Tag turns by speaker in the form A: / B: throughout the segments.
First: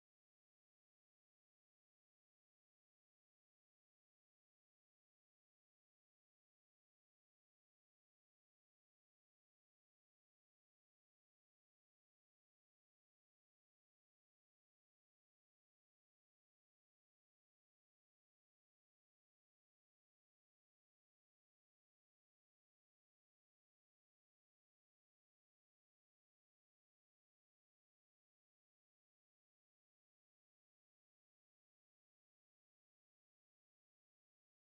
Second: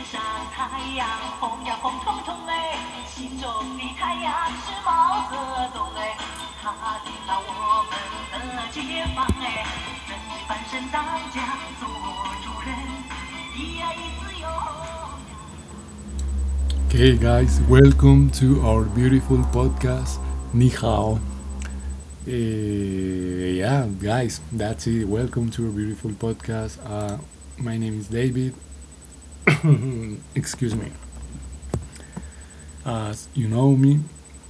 A: 天上太阳红呀红彤彤哎，心中的太阳是毛泽东哎，他领导我们的解放哎，人民翻身当家做主人，一爱一自由。Okay, guys, welcome to our beautiful podcast, Nihao. Yeah, guys, that's it. Welcome to our beautiful podcast. My name is David. Excuse me. As you know me.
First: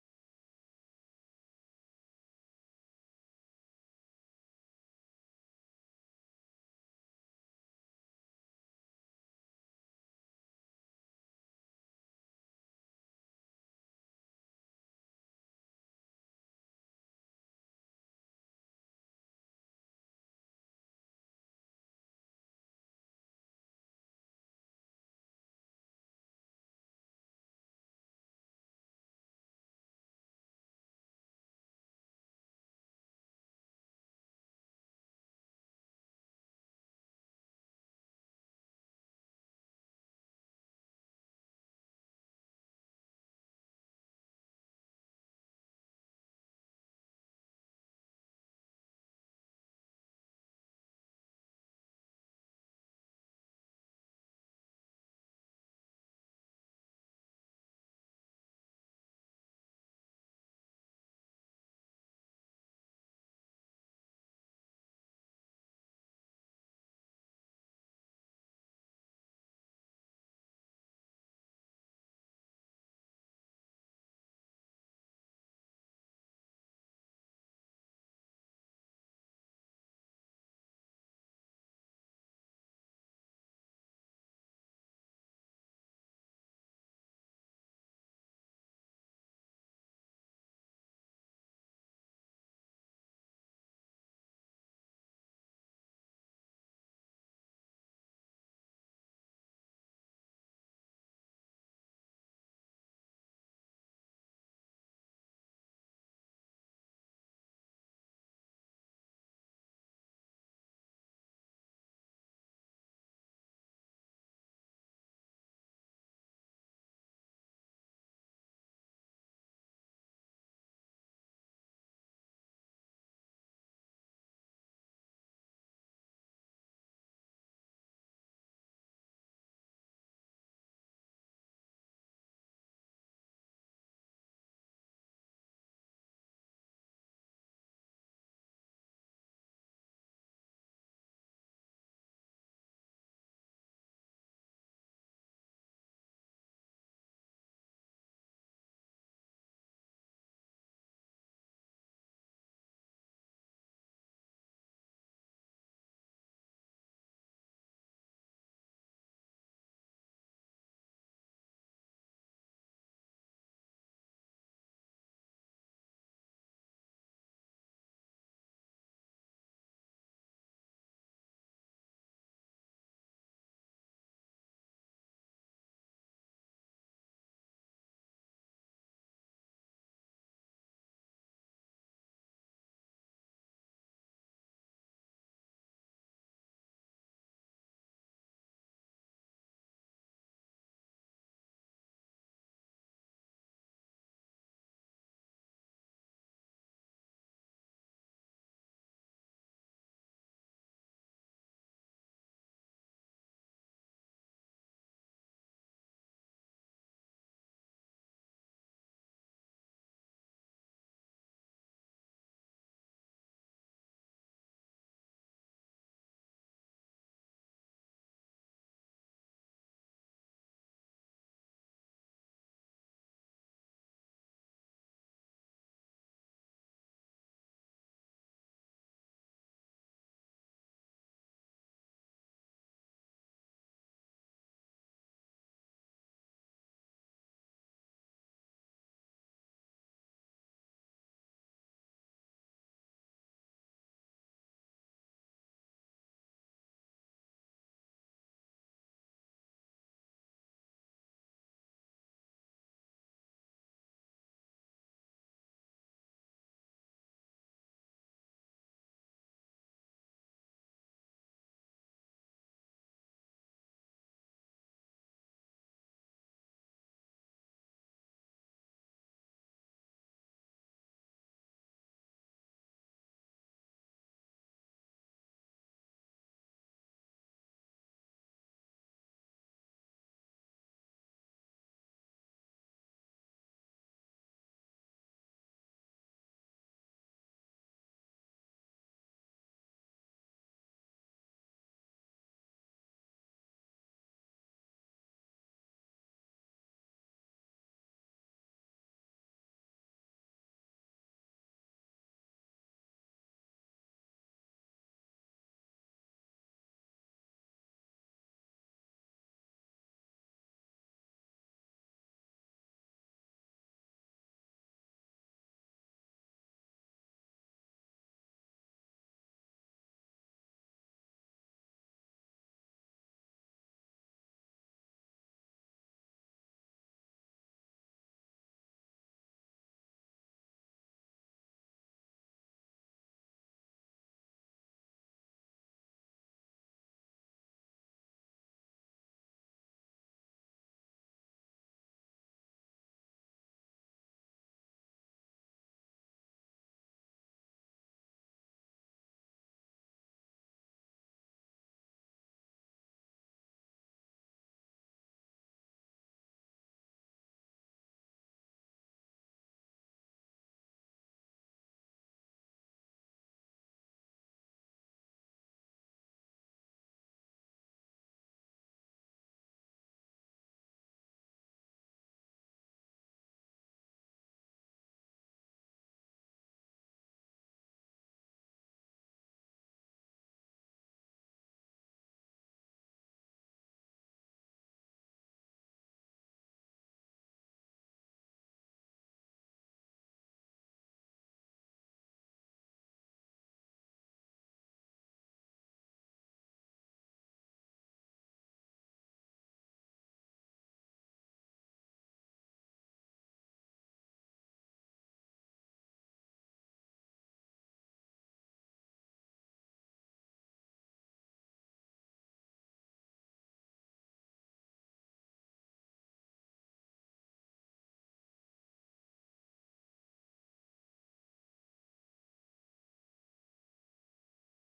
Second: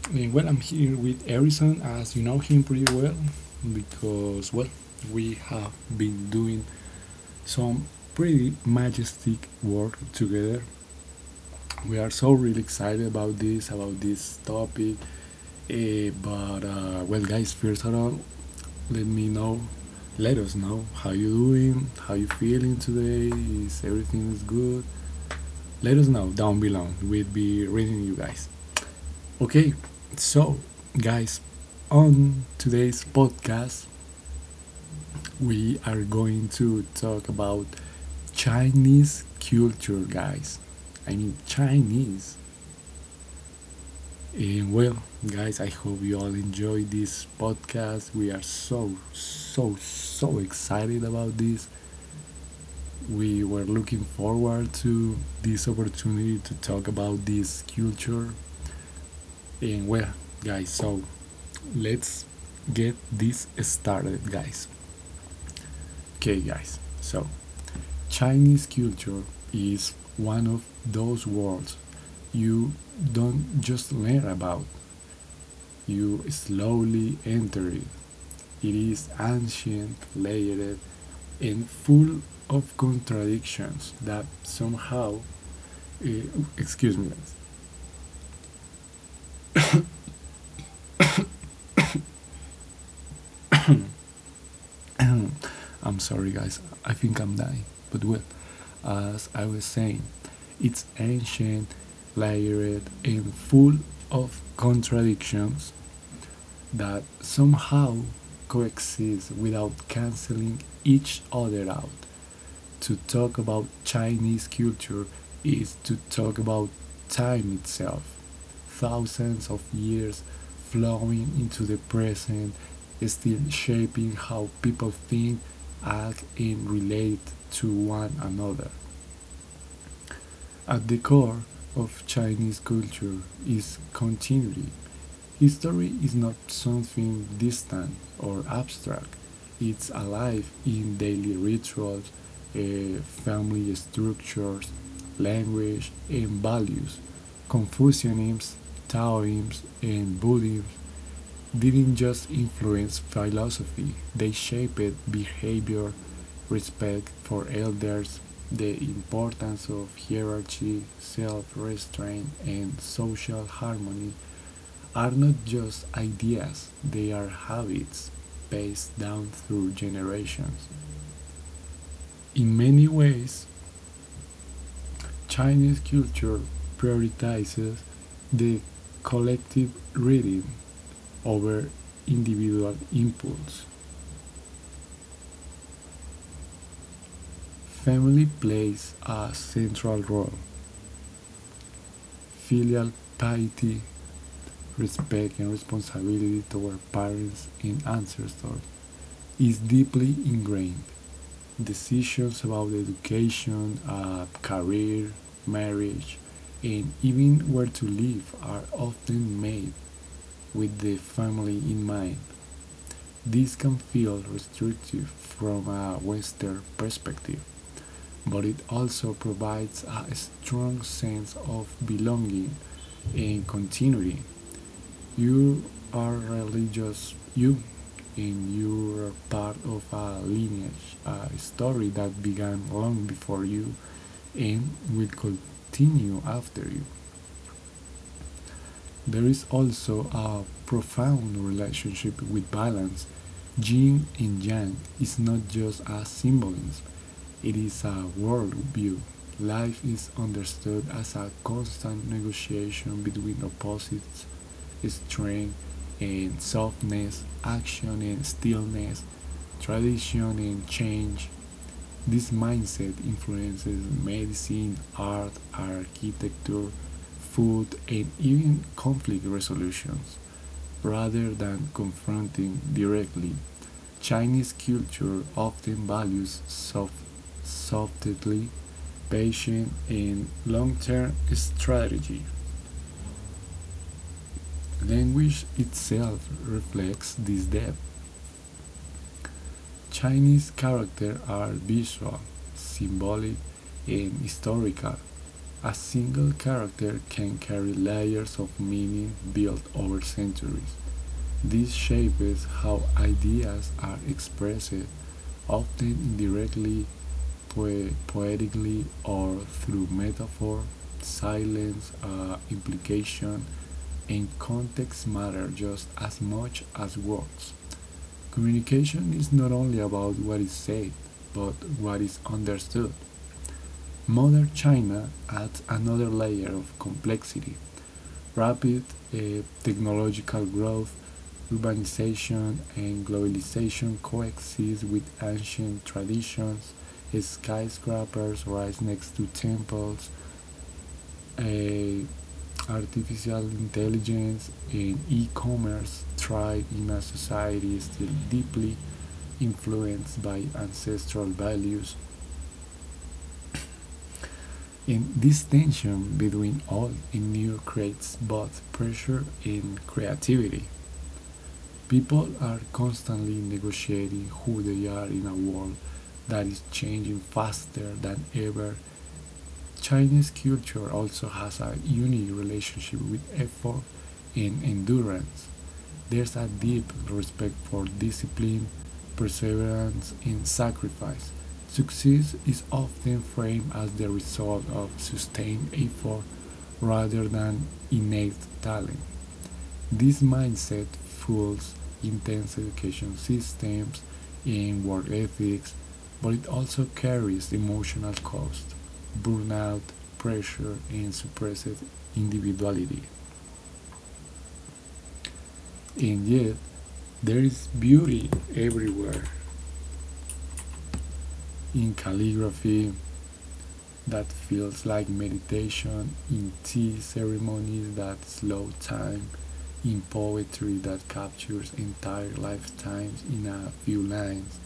A: Well, I'm here with Harrison, as you know him pretty well, because, well, we have been doing some pretty majestic work together. We are so really excited about this topic. But, well, guys, first of all, let me know, let us know how you doing, how you feeling today, is everything is good? Let us know down below. We'll be reading you guys. Okay, so, guys, on today's podcast, we are going to talk about Chinese culture, guys. I mean, Chinese. And, well, guys, I hope you all enjoy this podcast. We are so, so, so excited about this. We were looking forward to this opportunity to talk about this culture. And, well, guys, so let's get this started, guys. Okay, guys, so Chinese culture is one of those worlds you don't just learn about, you slowly enter it. It is ancient, layered, and full of contradictions that somehow, eh, excuse me, I'm sorry, guys. I think I'm dying. But, well, as I was saying, it's ancient, layered, and full of contradictions that somehow coexist without canceling each other out. To talk about Chinese culture is to talk about time itself. Thousands of years flowing into the present, still shaping how people think, act, and relate to one another. At the core of Chinese culture is continuity. History is not something distant or abstract, it's alive in daily rituals, family structures, language, and values. Confucianism, Taoism, and Buddhism didn't just influence philosophy, they shaped behavior, respect for elders, the importance of hierarchy, self restraint, and social harmony are not just ideas, they are habits passed down through generations. In many ways, Chinese culture prioritizes the collective reading over individual impulse. Family plays a central role. Filial piety, respect, and responsibility toward parents and ancestors is deeply ingrained. Decisions about education, a career, marriage, and even where to live are often made with the family in mind. This can feel restrictive from a Western perspective, but it also provides a strong sense of belonging and continuity. You are religious, you, and you are part of a lineage, a story that began long before you and will continue after you. There is also a profound relationship with balance. Yin and Yang is not just a symbolism, it is a worldview. Life is understood as a constant negotiation between opposites, strength and softness, action and stillness, tradition and change. This mindset influences medicine, art, architecture, food, and even conflict resolutions. Rather than confronting directly, Chinese culture often values soft, softly, patient, and long term strategy. Language itself reflects this depth. Chinese characters are visual, symbolic, and historical. A single character can carry layers of meaning built over centuries. This shapes how ideas are expressed, often indirectly, poetically, or through metaphor. Silence, implication, and context matter just as much as words. Communication is not only about what is said, but what is understood. Modern China adds another layer of complexity. Rapid, technological growth, urbanization, and globalization coexist with ancient traditions. Skyscrapers rise next to temples. Uh, Artificial intelligence and e-commerce thrive in a society still deeply influenced by ancestral values. And this tension between old and new creates both pressure and creativity. People are constantly negotiating who they are in a world that is changing faster than ever. Chinese culture also has a unique relationship with effort and endurance. There's a deep respect for discipline, perseverance, and sacrifice. Success is often framed as the result of sustained effort rather than innate talent. This mindset fuels intense education systems and work ethics, but it also carries emotional cost, burnout, pressure, and suppressed individuality. And yet, there is beauty everywhere, in calligraphy that feels like meditation, in tea ceremonies that slow time, in poetry that captures entire lifetimes in a few lines,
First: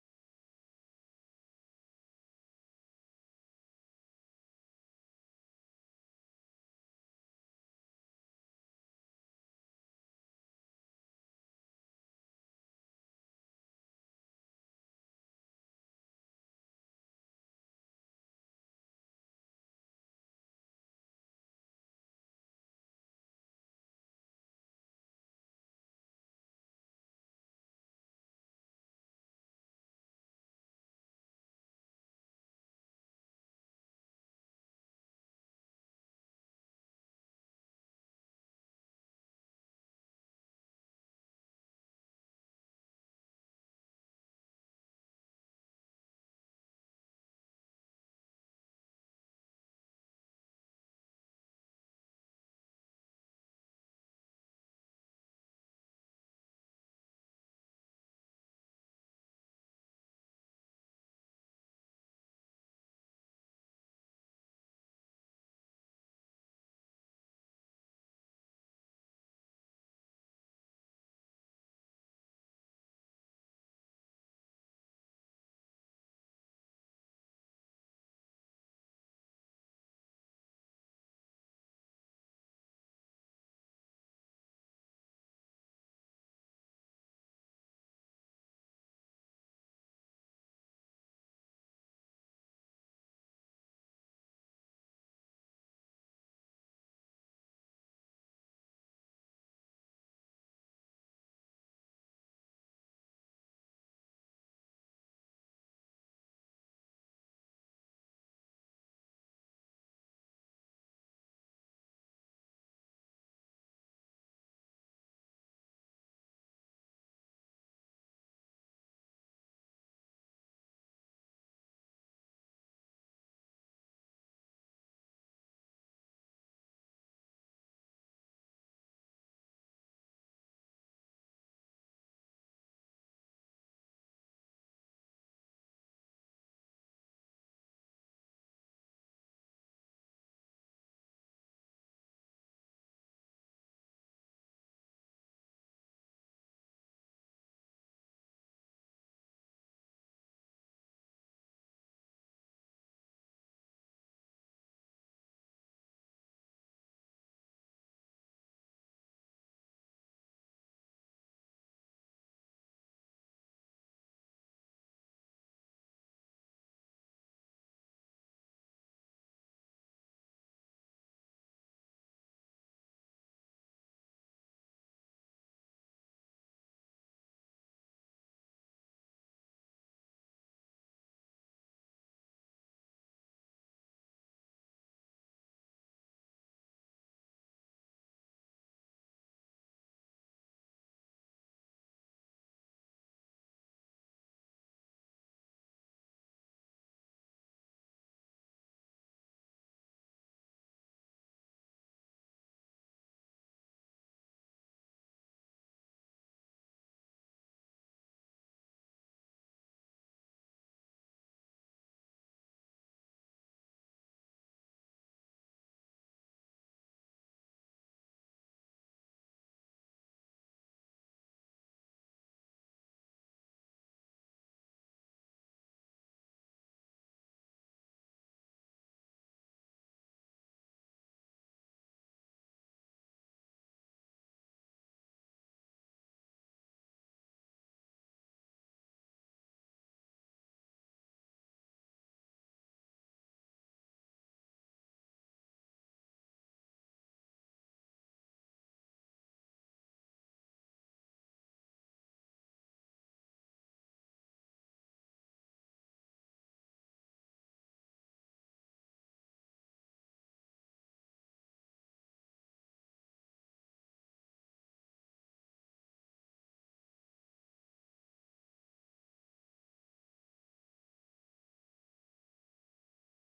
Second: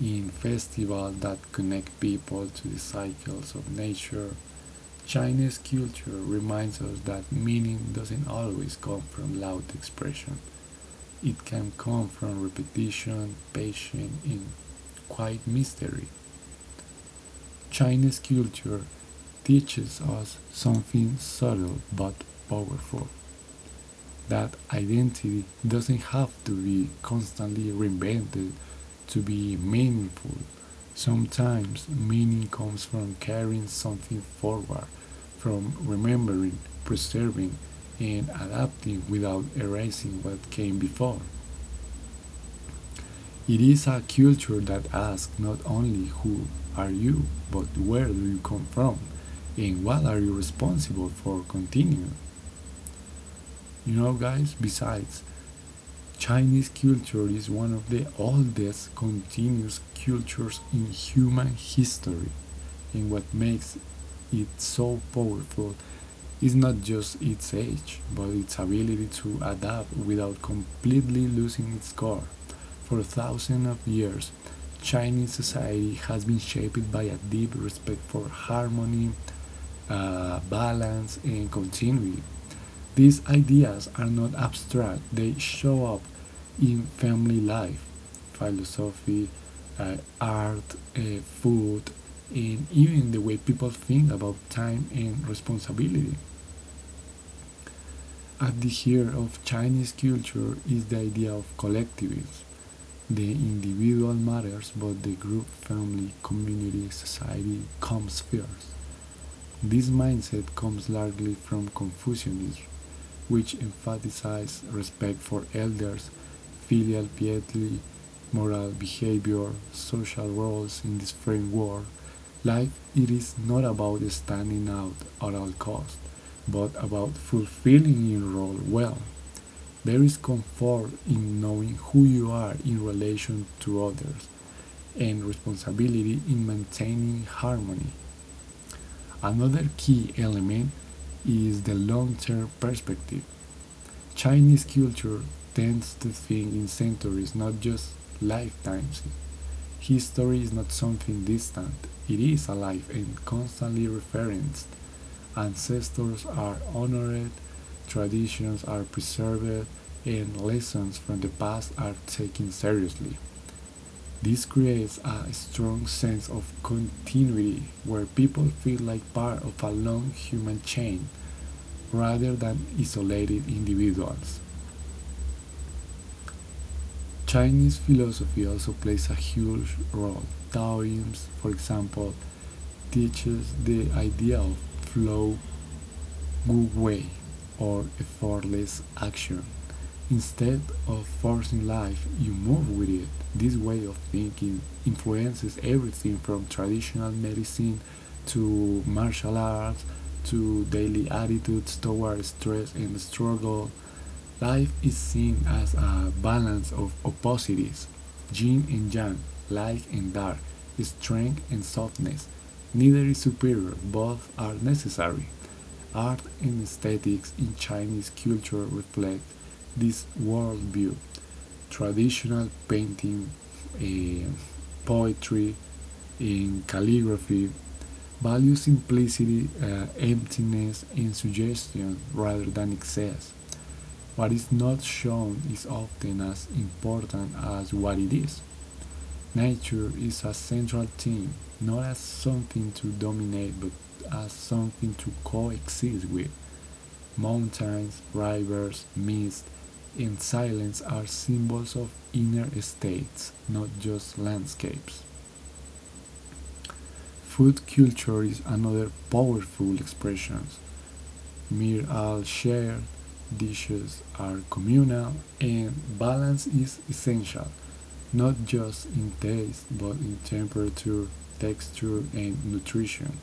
A: in festivals that connect people to the cycles of nature. Chinese culture reminds us that meaning doesn't always come from loud expression. It can come from repetition, patience, and quiet mystery. Chinese culture teaches us something subtle but powerful, that identity doesn't have to be constantly reinvented to be meaningful. Sometimes meaning comes from carrying something forward, from remembering, preserving, and adapting without erasing what came before. It is a culture that asks not only who are you, but where do you come from and what are you responsible for continuing. You know, guys, besides, Chinese culture is one of the oldest continuous cultures in human history, and what makes it so powerful is not just its age, but its ability to adapt without completely losing its core. For thousands of years, Chinese society has been shaped by a deep respect for harmony, balance, and continuity. These ideas are not abstract, they show up in family life, philosophy, art, food, and even the way people think about time and responsibility. At the heart of Chinese culture is the idea of collectivism. The individual matters, but the group, family, community, society comes first. This mindset comes largely from Confucianism, which emphasizes respect for elders, filial piety, moral behavior, social roles in this framework. Life it is not about standing out at all costs, but about fulfilling your role well. There is comfort in knowing who you are in relation to others and responsibility in maintaining harmony. Another key element is the long-term perspective. Chinese culture tends to think in centuries, not just lifetimes. History is not something distant, it is alive and constantly referenced. Ancestors are honored, traditions are preserved, and lessons from the past are taken seriously. This creates a strong sense of continuity where people feel like part of a long human chain rather than isolated individuals. Chinese philosophy also plays a huge role. Taoism, for example, teaches the idea of flow, good way, or effortless action. Instead of forcing life, you move with it. This way of thinking influences everything from traditional medicine to martial arts to daily attitudes toward stress and struggle. Life is seen as a balance of opposites, yin and yang, light and dark, strength and softness. Neither is superior, both are necessary. Art and aesthetics in Chinese culture reflect this worldview. Traditional painting, eh, poetry, and calligraphy value simplicity, emptiness, and suggestion rather than excess. What is not shown is often as important as what it is. Nature is a central theme, not as something to dominate, but as something to coexist with. Mountains, rivers, mist, and silence are symbols of inner states, not just landscapes. Food culture is another powerful expression. Meals are shared, dishes are communal, and balance is essential, not just in taste but in temperature, texture, and nutrition.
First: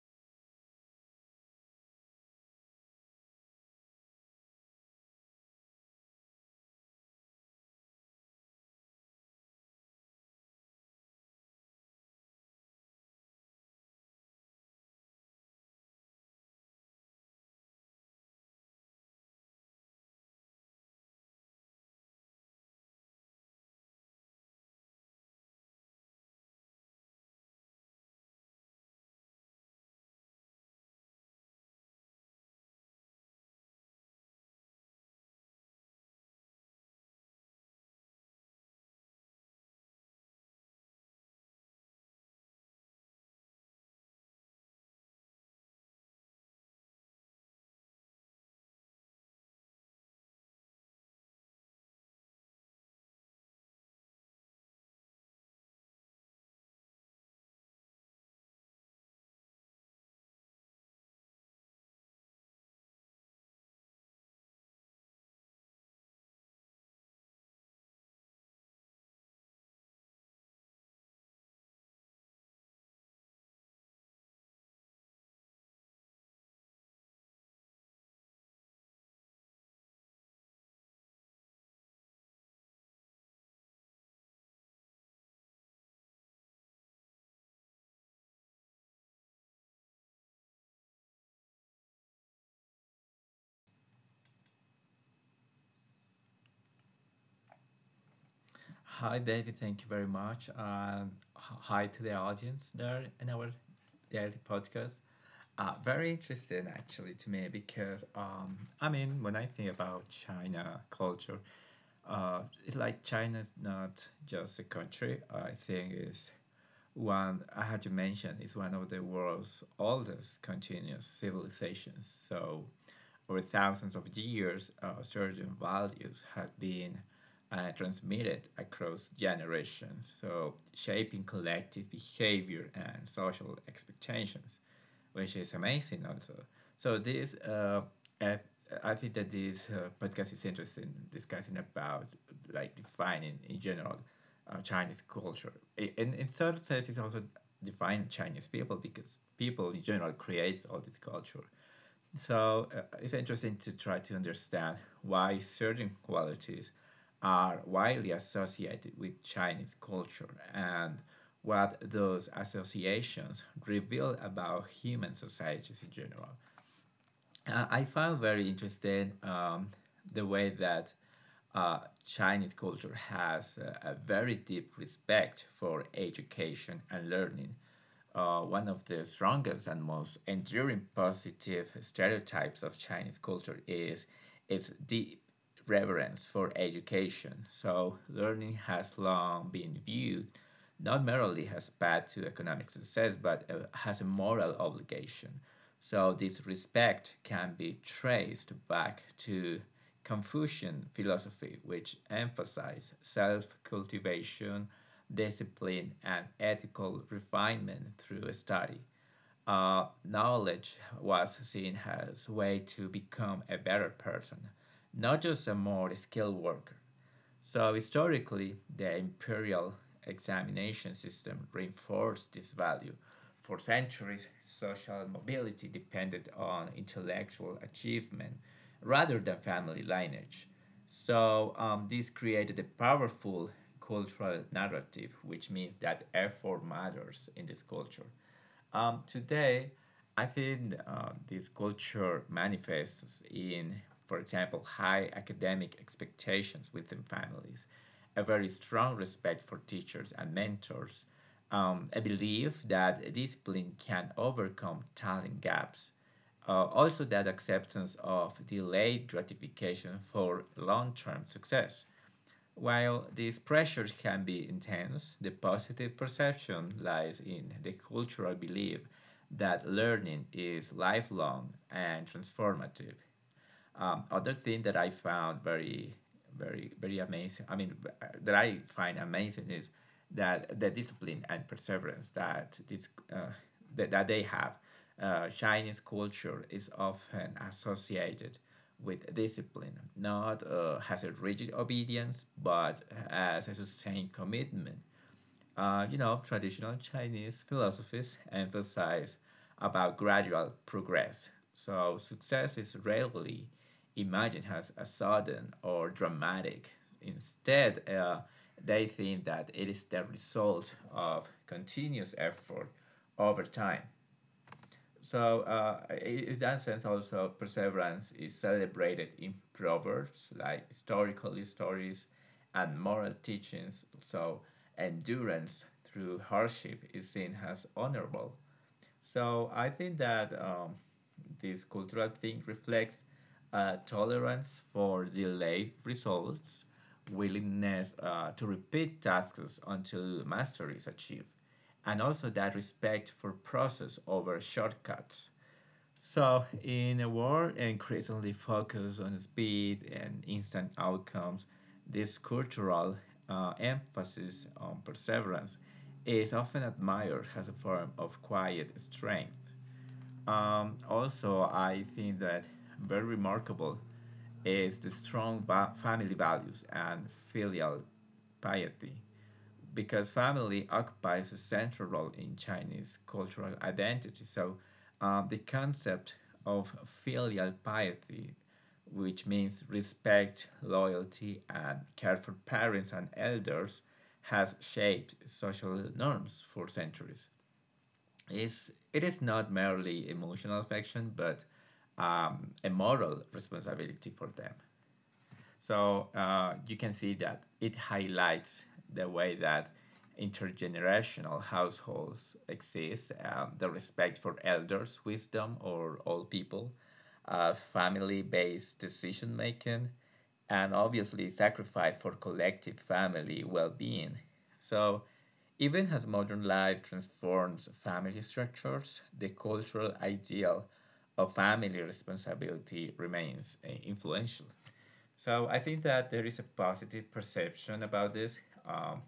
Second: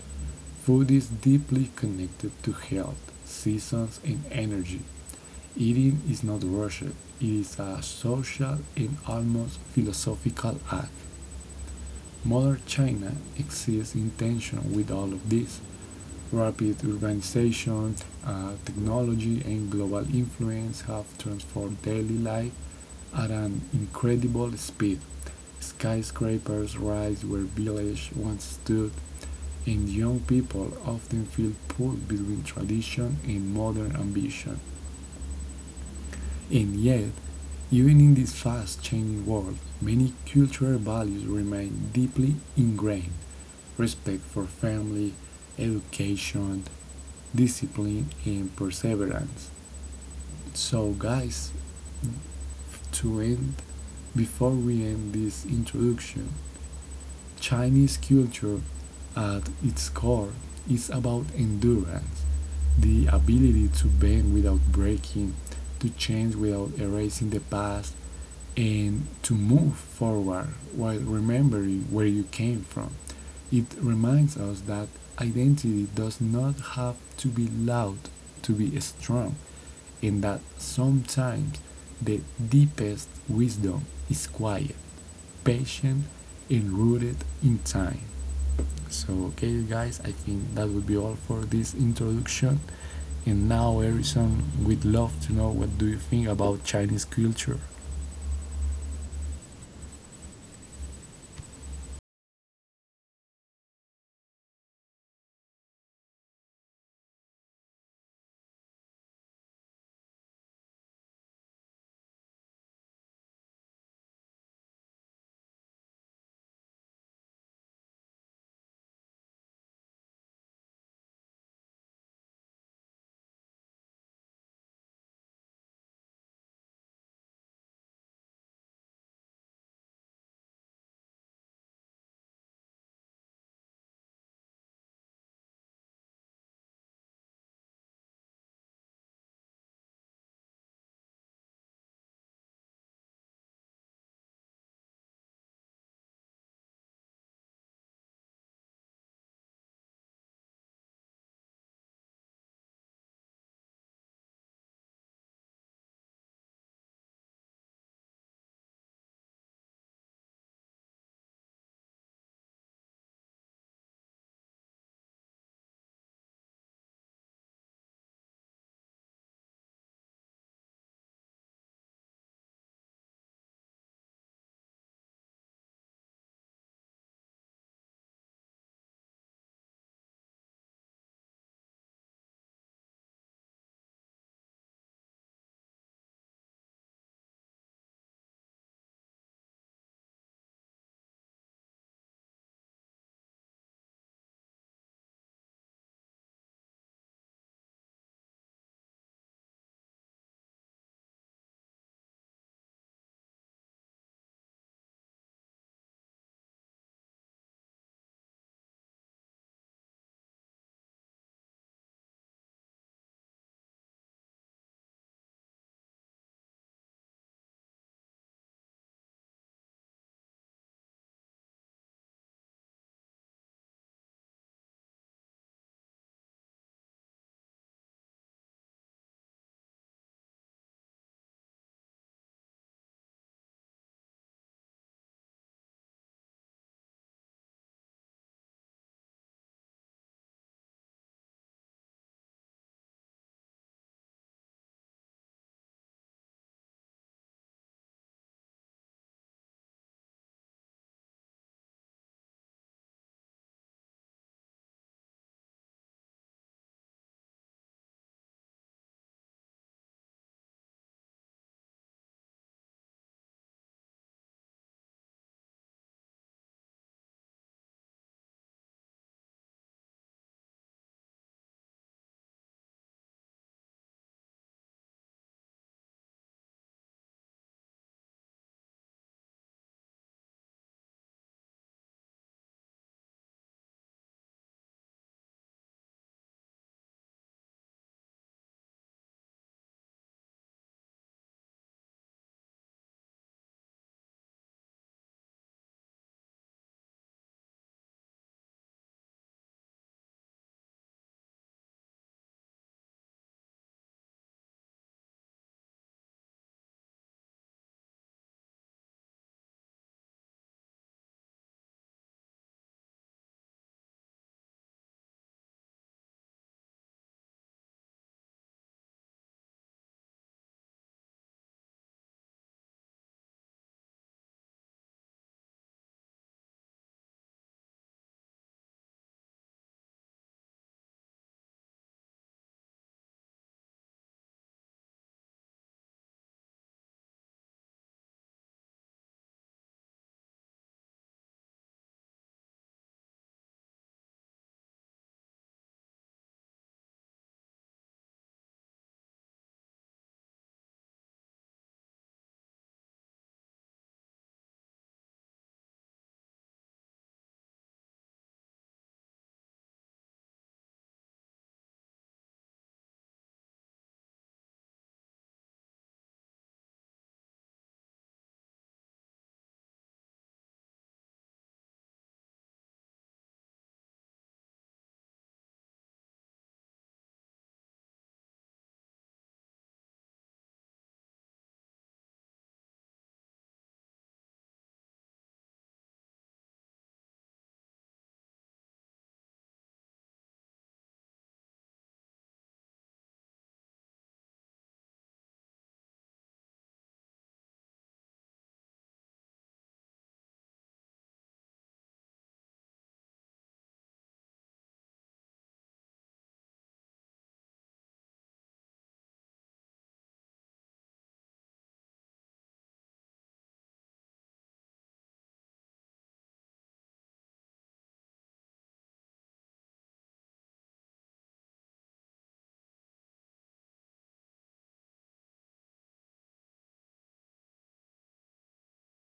A: Food is deeply connected to health, seasons, and energy. Eating is not rushed, it is a social and almost philosophical act. Modern China exists in tension with all of this. Rapid urbanization, technology, and global influence have transformed daily life at an incredible speed. Skyscrapers rise where village once stood, and young people often feel pulled between tradition and modern ambition. And yet, even in this fast changing world, many cultural values remain deeply ingrained, respect for family, education, discipline, and perseverance. So, guys, to end, before we end this introduction, Chinese culture at its core is about endurance, the ability to bend without breaking, to change without erasing the past, and to move forward while remembering where you came from. It reminds us that identity does not have to be loud to be strong, and that sometimes the deepest wisdom is quiet, patient, and rooted in time. So, okay, guys, I think that would be all for this introduction. And now, Harrison, we'd love to know what do you think about Chinese culture.
B: Hi, David. Thank you very much. And hi to the audience there in our daily podcast. Very interesting actually to me because I mean, when I think about China culture, uh, it's like China's not just a country. I think it's one I had to mention is one of the world's oldest continuous civilizations. So, over thousands of years, certain values have been transmitted across generations, so shaping collective behavior and social expectations which is amazing also. So this app, I think that this podcast is interesting discussing about like defining in general Chinese culture. And in certain sense, it's also define Chinese people because people in general create all this culture. So it's interesting to try to understand why certain qualities are widely associated with Chinese culture and what those associations reveal about human societies in general. I found very interesting the way that uh, Chinese culture has a very deep respect for education and learning. One of the strongest and most enduring positive stereotypes of Chinese culture is its deep reverence for education. So, learning has long been viewed not merely as path to economic success, but as a moral obligation. So, this respect can be traced back to Confucian philosophy, which emphasized self cultivation, discipline, and ethical refinement through study. Knowledge was seen as a way to become a better person, not just a more skilled worker. So historically, the imperial examination system reinforced this value. For centuries, social mobility depended on intellectual achievement rather than family lineage. So, this created a powerful cultural narrative, which means that effort matters in this culture. Today, I think this culture manifests in, for example, high academic expectations within families, a very strong respect for teachers and mentors, a belief that discipline can overcome talent gaps, also that acceptance of delayed gratification for long-term success. While these pressures can be intense, the positive perception lies in the cultural belief that learning is lifelong and transformative. Other thing that I found very, very, very amazing. I mean, that I find amazing is that the discipline and perseverance that this that, that they have. Chinese culture is often associated with discipline, not as a rigid obedience, but as a sustained commitment. You know, traditional Chinese philosophies emphasize about gradual progress. So success is rarely imagined as a sudden or dramatic. Instead, they think that it is the result of continuous effort over time. So, in that sense, also perseverance is celebrated in proverbs like historical stories and moral teachings. So, endurance through hardship is seen as honorable. So, I think that this cultural thing reflects tolerance for delayed results, willingness to repeat tasks until mastery is achieved, and also that respect for process over shortcuts. So, in a world increasingly focused on speed and instant outcomes, this cultural emphasis on perseverance is often admired as a form of quiet strength. Also, I think that very remarkable is the strong family values and filial piety because family occupies a central role in Chinese cultural identity. So, the concept of filial piety, which means respect, loyalty, and care for parents and elders, has shaped social norms for centuries. Is it is not merely emotional affection, but a moral responsibility for them. So you can see that it highlights the way that intergenerational households exist, the respect for elders' wisdom or old people, family based decision making, and obviously sacrifice for collective family well being. So, even as modern life transforms family structures, the cultural ideal of family responsibility remains influential. So I think that there is a positive perception about this um,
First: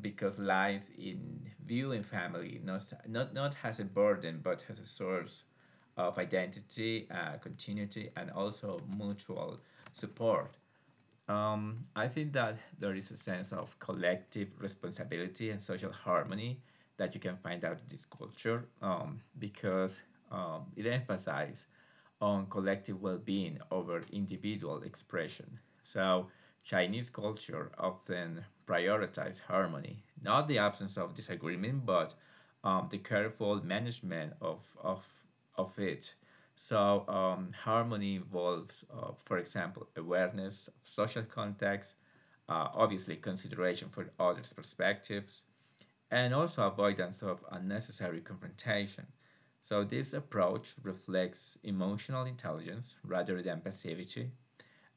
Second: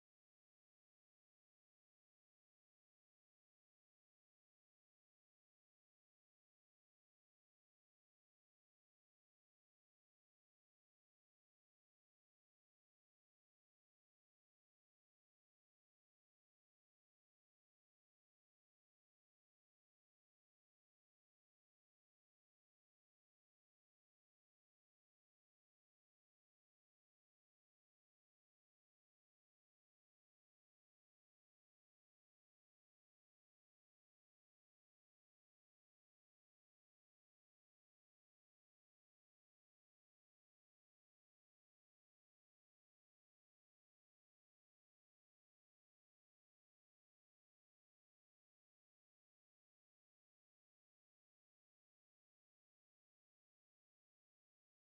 B: because lies in viewing family not as a burden but as a source of identity, continuity, and also mutual support. I think that there is a sense of collective responsibility and social harmony that you can find out in this culture because it emphasizes on collective well-being over individual expression. So Chinese culture often prioritizes harmony, not the absence of disagreement, but the careful management of it. So, harmony involves, for example, awareness of social context, obviously, consideration for others' perspectives, and also avoidance of unnecessary confrontation. So, this approach reflects emotional intelligence rather than passivity,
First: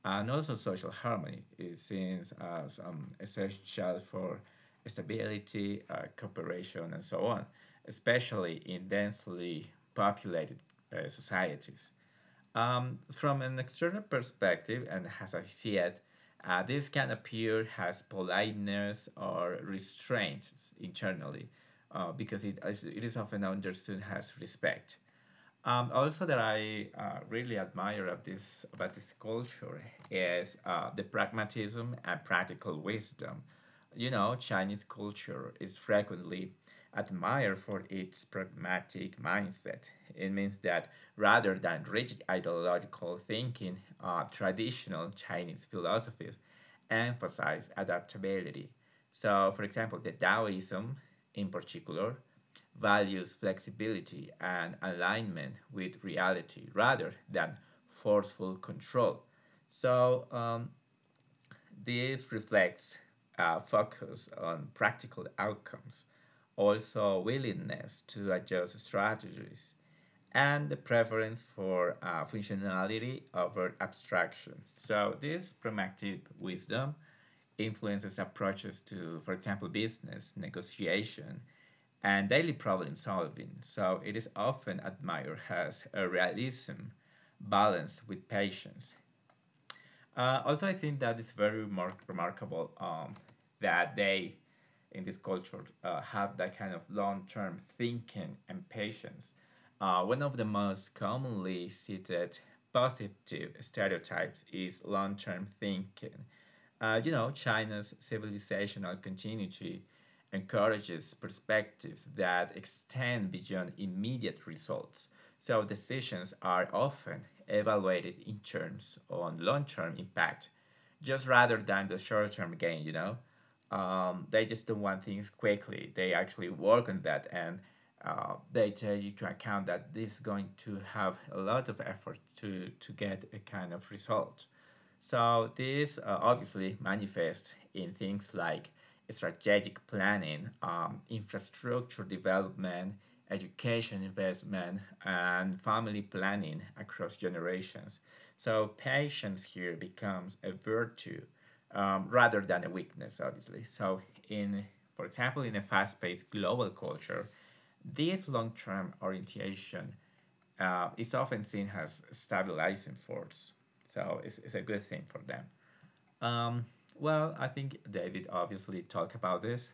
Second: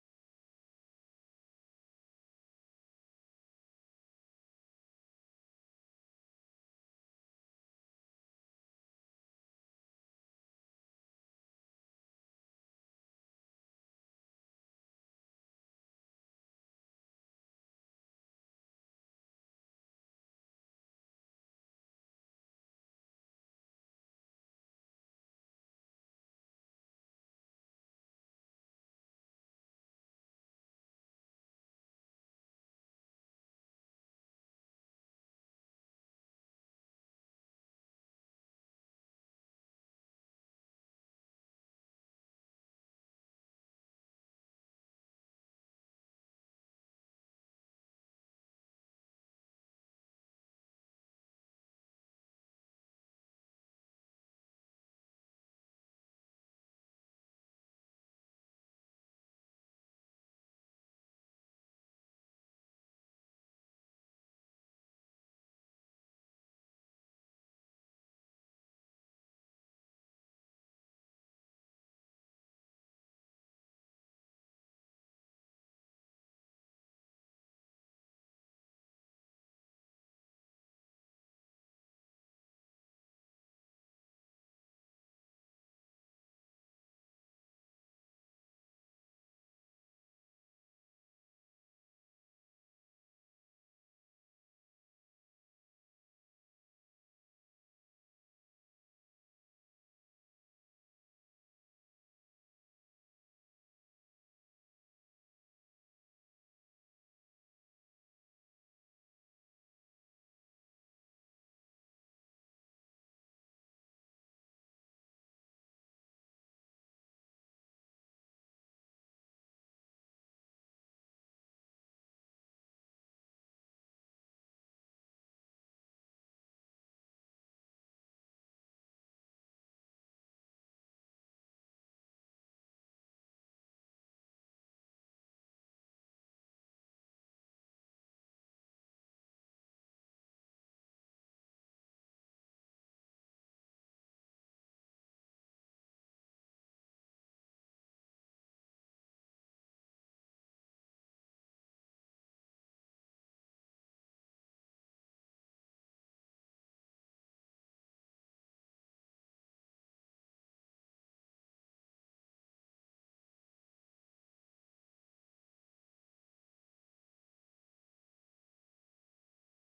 B: and also, social harmony is seen as essential for stability, cooperation, and so on, especially in densely populated societies. From an external perspective, and as I see it, this can appear as politeness or restraint internally, because it is often understood as respect. Also, that I really admire of this about this culture is the pragmatism and practical wisdom. You know, Chinese culture is frequently admired for its pragmatic mindset. It means that rather than rigid ideological thinking, traditional Chinese philosophies emphasize adaptability. So, for example, the Taoism in particular values flexibility and alignment with reality rather than forceful control. So, this reflects a focus on practical outcomes, also willingness to adjust strategies, and the preference for functionality over abstraction. So this pragmatic wisdom influences approaches to, for example, business, negotiation, and daily problem solving. So it is often admired as a realism balanced with patience. Also, I think that is very remarkable that they in this culture have that kind of long-term thinking and patience. One of the most commonly cited positive stereotypes is long-term thinking. You know, China's civilizational continuity encourages perspectives that extend beyond immediate results. So decisions are often evaluated in terms on long-term impact, just rather than the short-term gain, you know, they just don't want things quickly. They actually work on that and they take into account that this is going to have a lot of effort to get a kind of result. So this obviously manifests in things like strategic planning, infrastructure development, education investment, and family planning across generations. So patience here becomes a virtue rather than a weakness, obviously. So, in for example, in a fast-paced global culture, this long-term orientation is often seen as a stabilizing force. So it's a good thing for them. Um, well, I think David obviously talked about this,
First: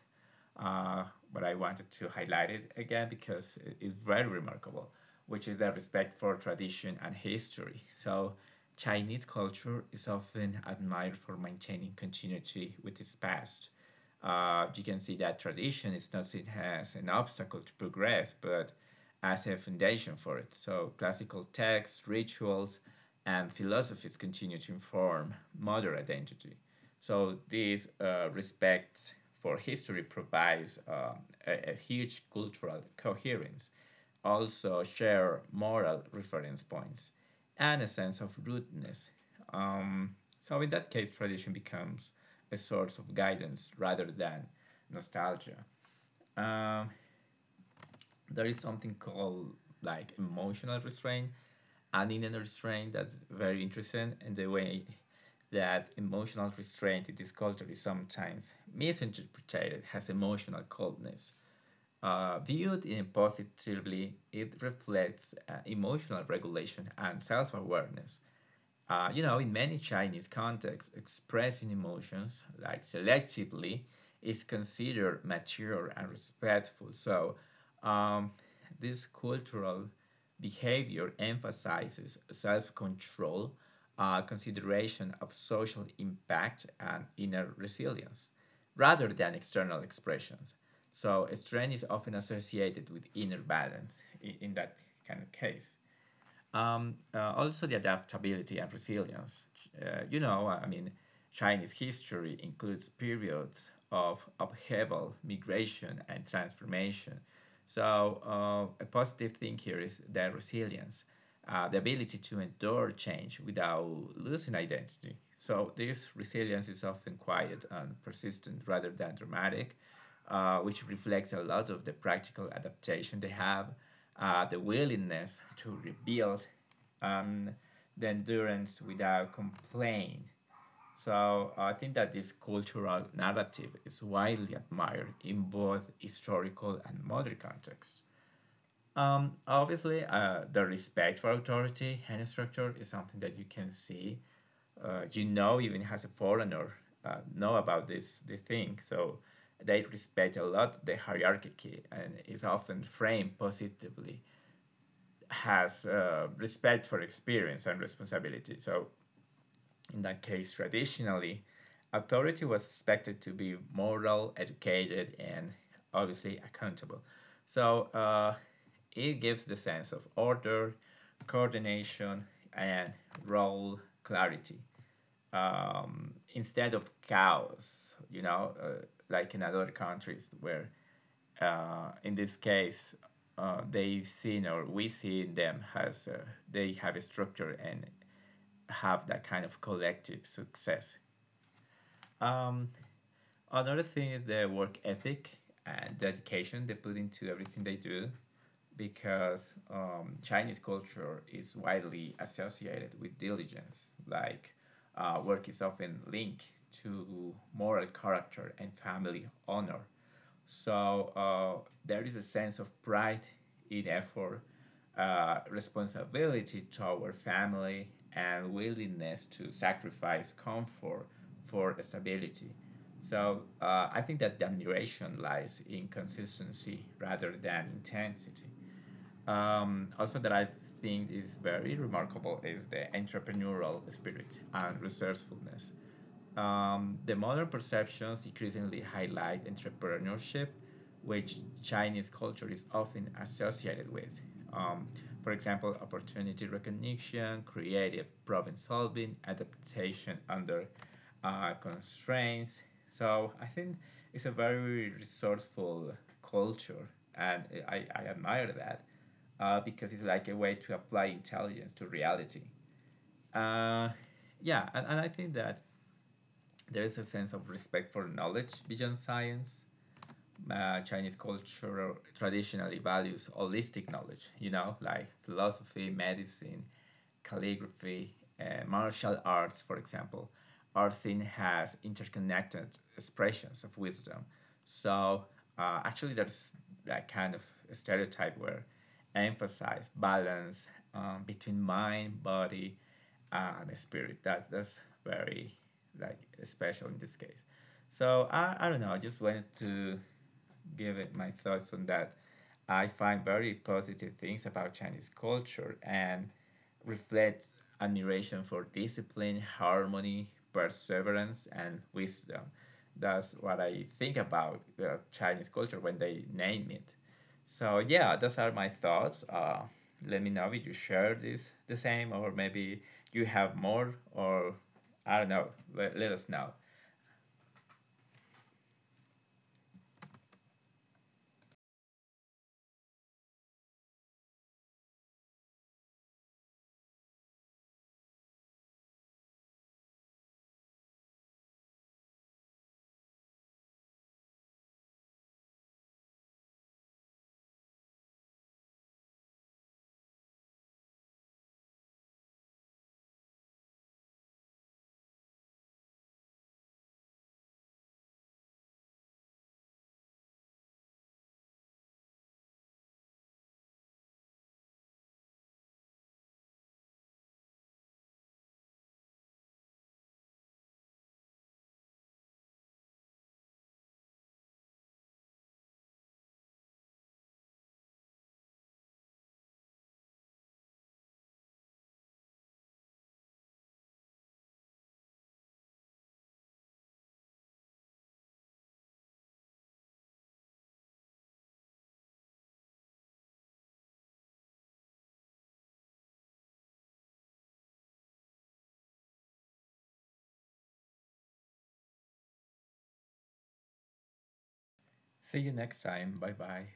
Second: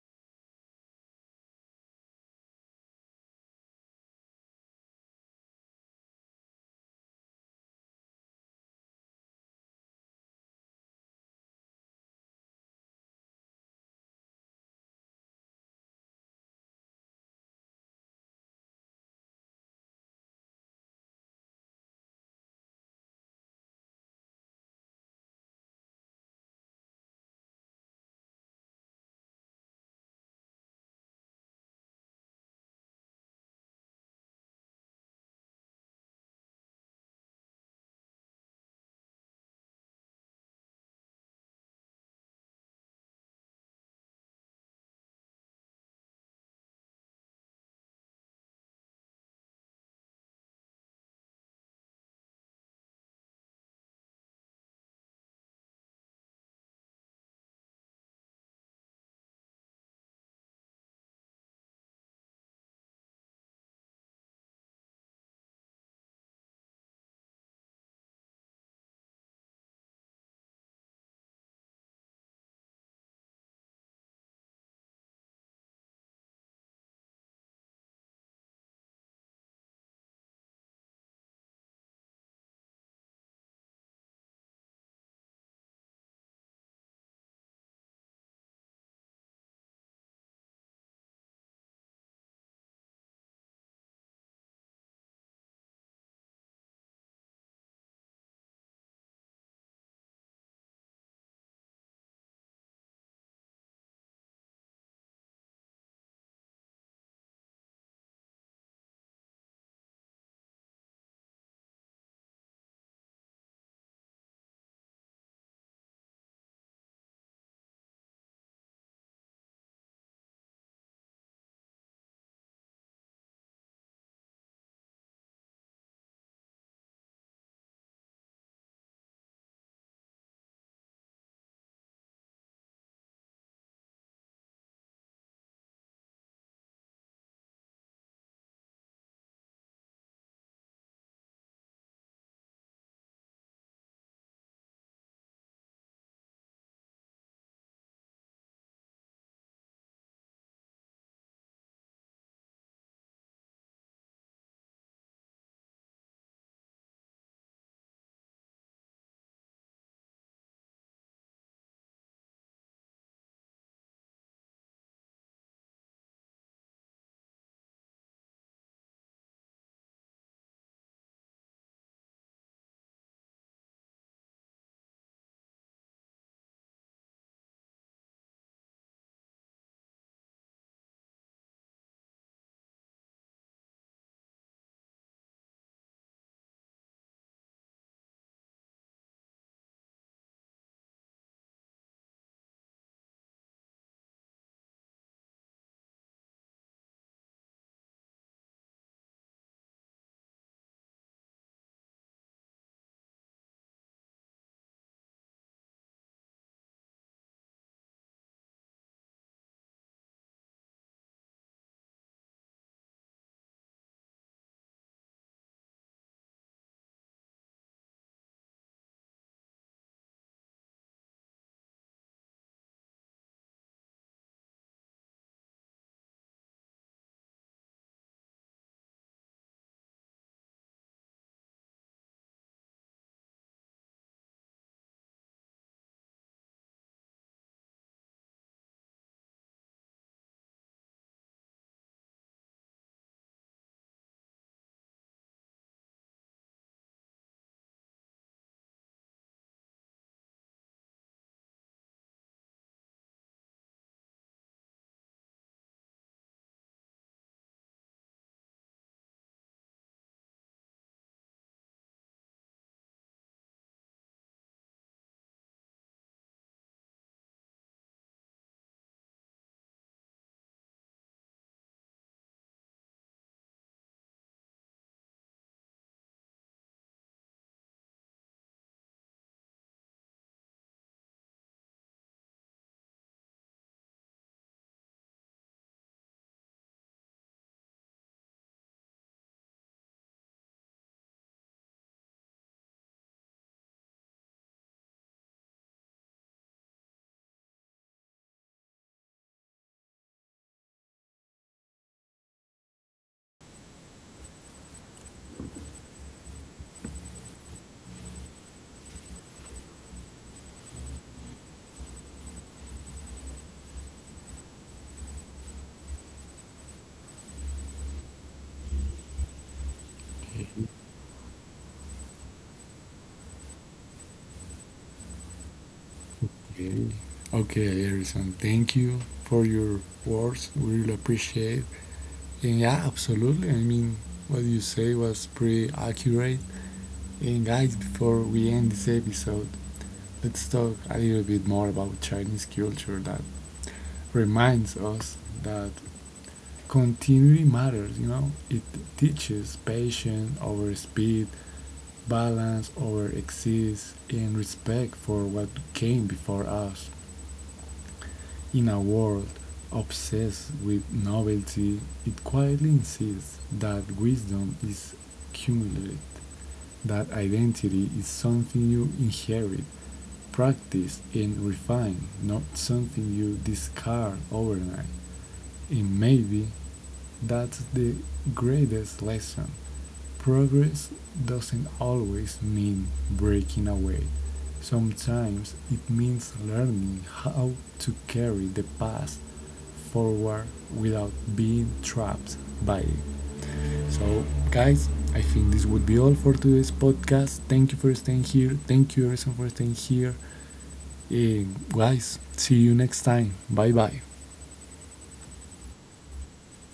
B: uh, but I wanted to highlight it again because it's very remarkable, which is the respect for tradition and history. So, Chinese culture is often admired for maintaining continuity with its past. You can see that tradition is not seen as an obstacle to progress, but as a foundation for it. So, classical texts, rituals, and philosophies continue to inform modern identity. So, this respect for history provides a huge cultural coherence, also, share moral reference points, and a sense of rootedness. Um, so, in that case, tradition becomes a source of guidance rather than nostalgia. Um, there is something called like emotional restraint and inner restraint that's very interesting. And the way that emotional restraint in this culture is sometimes misinterpreted as emotional coldness. Viewed in positively, it reflects emotional regulation and self awareness. You know, in many Chinese contexts, expressing emotions, like selectively, is considered mature and respectful. So, um, this cultural behavior emphasizes self control, consideration of social impact, and inner resilience, rather than external expressions. So, strength is often associated with inner balance in that kind of case, also the adaptability and resilience. You know, I mean, Chinese history includes periods of upheaval, migration, and transformation. So, a positive thing here is their resilience, the ability to endure change without losing identity. So, this resilience is often quiet and persistent rather than dramatic, which reflects a lot of the practical adaptation they have, the willingness to rebuild, um, the endurance without complaint. So I think that this cultural narrative is widely admired in both historical and modern contexts. Obviously, the respect for authority and structure is something that you can see. You know, even as a foreigner, know about this thing. So they respect a lot the hierarchy and is often framed positively has respect for experience and responsibility. So in that case, traditionally, authority was expected to be moral, educated, and obviously accountable. So it gives the sense of order, coordination, and role clarity, instead of cows, you know, like in other countries where, in this case, they've seen or we see them as they have a structure and have that kind of collective success. Um, Another thing is their work ethic and dedication they put into everything they do because Chinese culture is widely associated with diligence. Like work is often linked to moral character and family honor. So there is a sense of pride in effort, responsibility toward family, and willingness to sacrifice comfort for stability. So I think that the admiration lies in consistency rather than intensity. Also, that I think is very remarkable is the entrepreneurial spirit and resourcefulness. The modern perceptions increasingly highlight entrepreneurship, which Chinese culture is often associated with. Um, for example, opportunity recognition, creative problem solving, adaptation under constraints. So I think it's a very resourceful culture, and I admire that because it's like a way to apply intelligence to reality. Uh, yeah, and I think that there is a sense of respect for knowledge beyond science. Chinese culture traditionally values holistic knowledge, you know, like philosophy, medicine, calligraphy, martial arts, for example, are seen as interconnected expressions of wisdom. So actually, there's that kind of stereotype where emphasize balance between mind, body, and the spirit. That's very like special in this case. So I don't know. I just wanted to give it my thoughts on that. I find very positive things about Chinese culture and reflects admiration for discipline, harmony, perseverance, and wisdom. That's what I think about Chinese culture when they name it. So yeah, those are my thoughts. Let me know if you share this the same, or maybe you have more, or I don't know. Let us know.
A: Okay, okay, Harrison, thank you for your words. We really appreciate. And yeah, absolutely. I mean, what you say was pretty accurate. And, guys, before we end this episode, let's talk a little bit more about Chinese culture that reminds us that continuity matters. It teaches patience over speed, balance over excess, and respect for what came before us. In a world obsessed with novelty, it quietly insists that wisdom is cumulative, that identity is something you inherit, practice, and refine, not something you discard overnight. And maybe that's the greatest lesson. Progress doesn't always mean breaking away. Sometimes it means learning how to carry the past forward without being trapped by it. So, guys, I think this would be all for today's podcast. Thank you for staying here. Thank you, everyone, for staying here. And, guys, see you next time. Bye bye.
B: See you next time. Bye bye.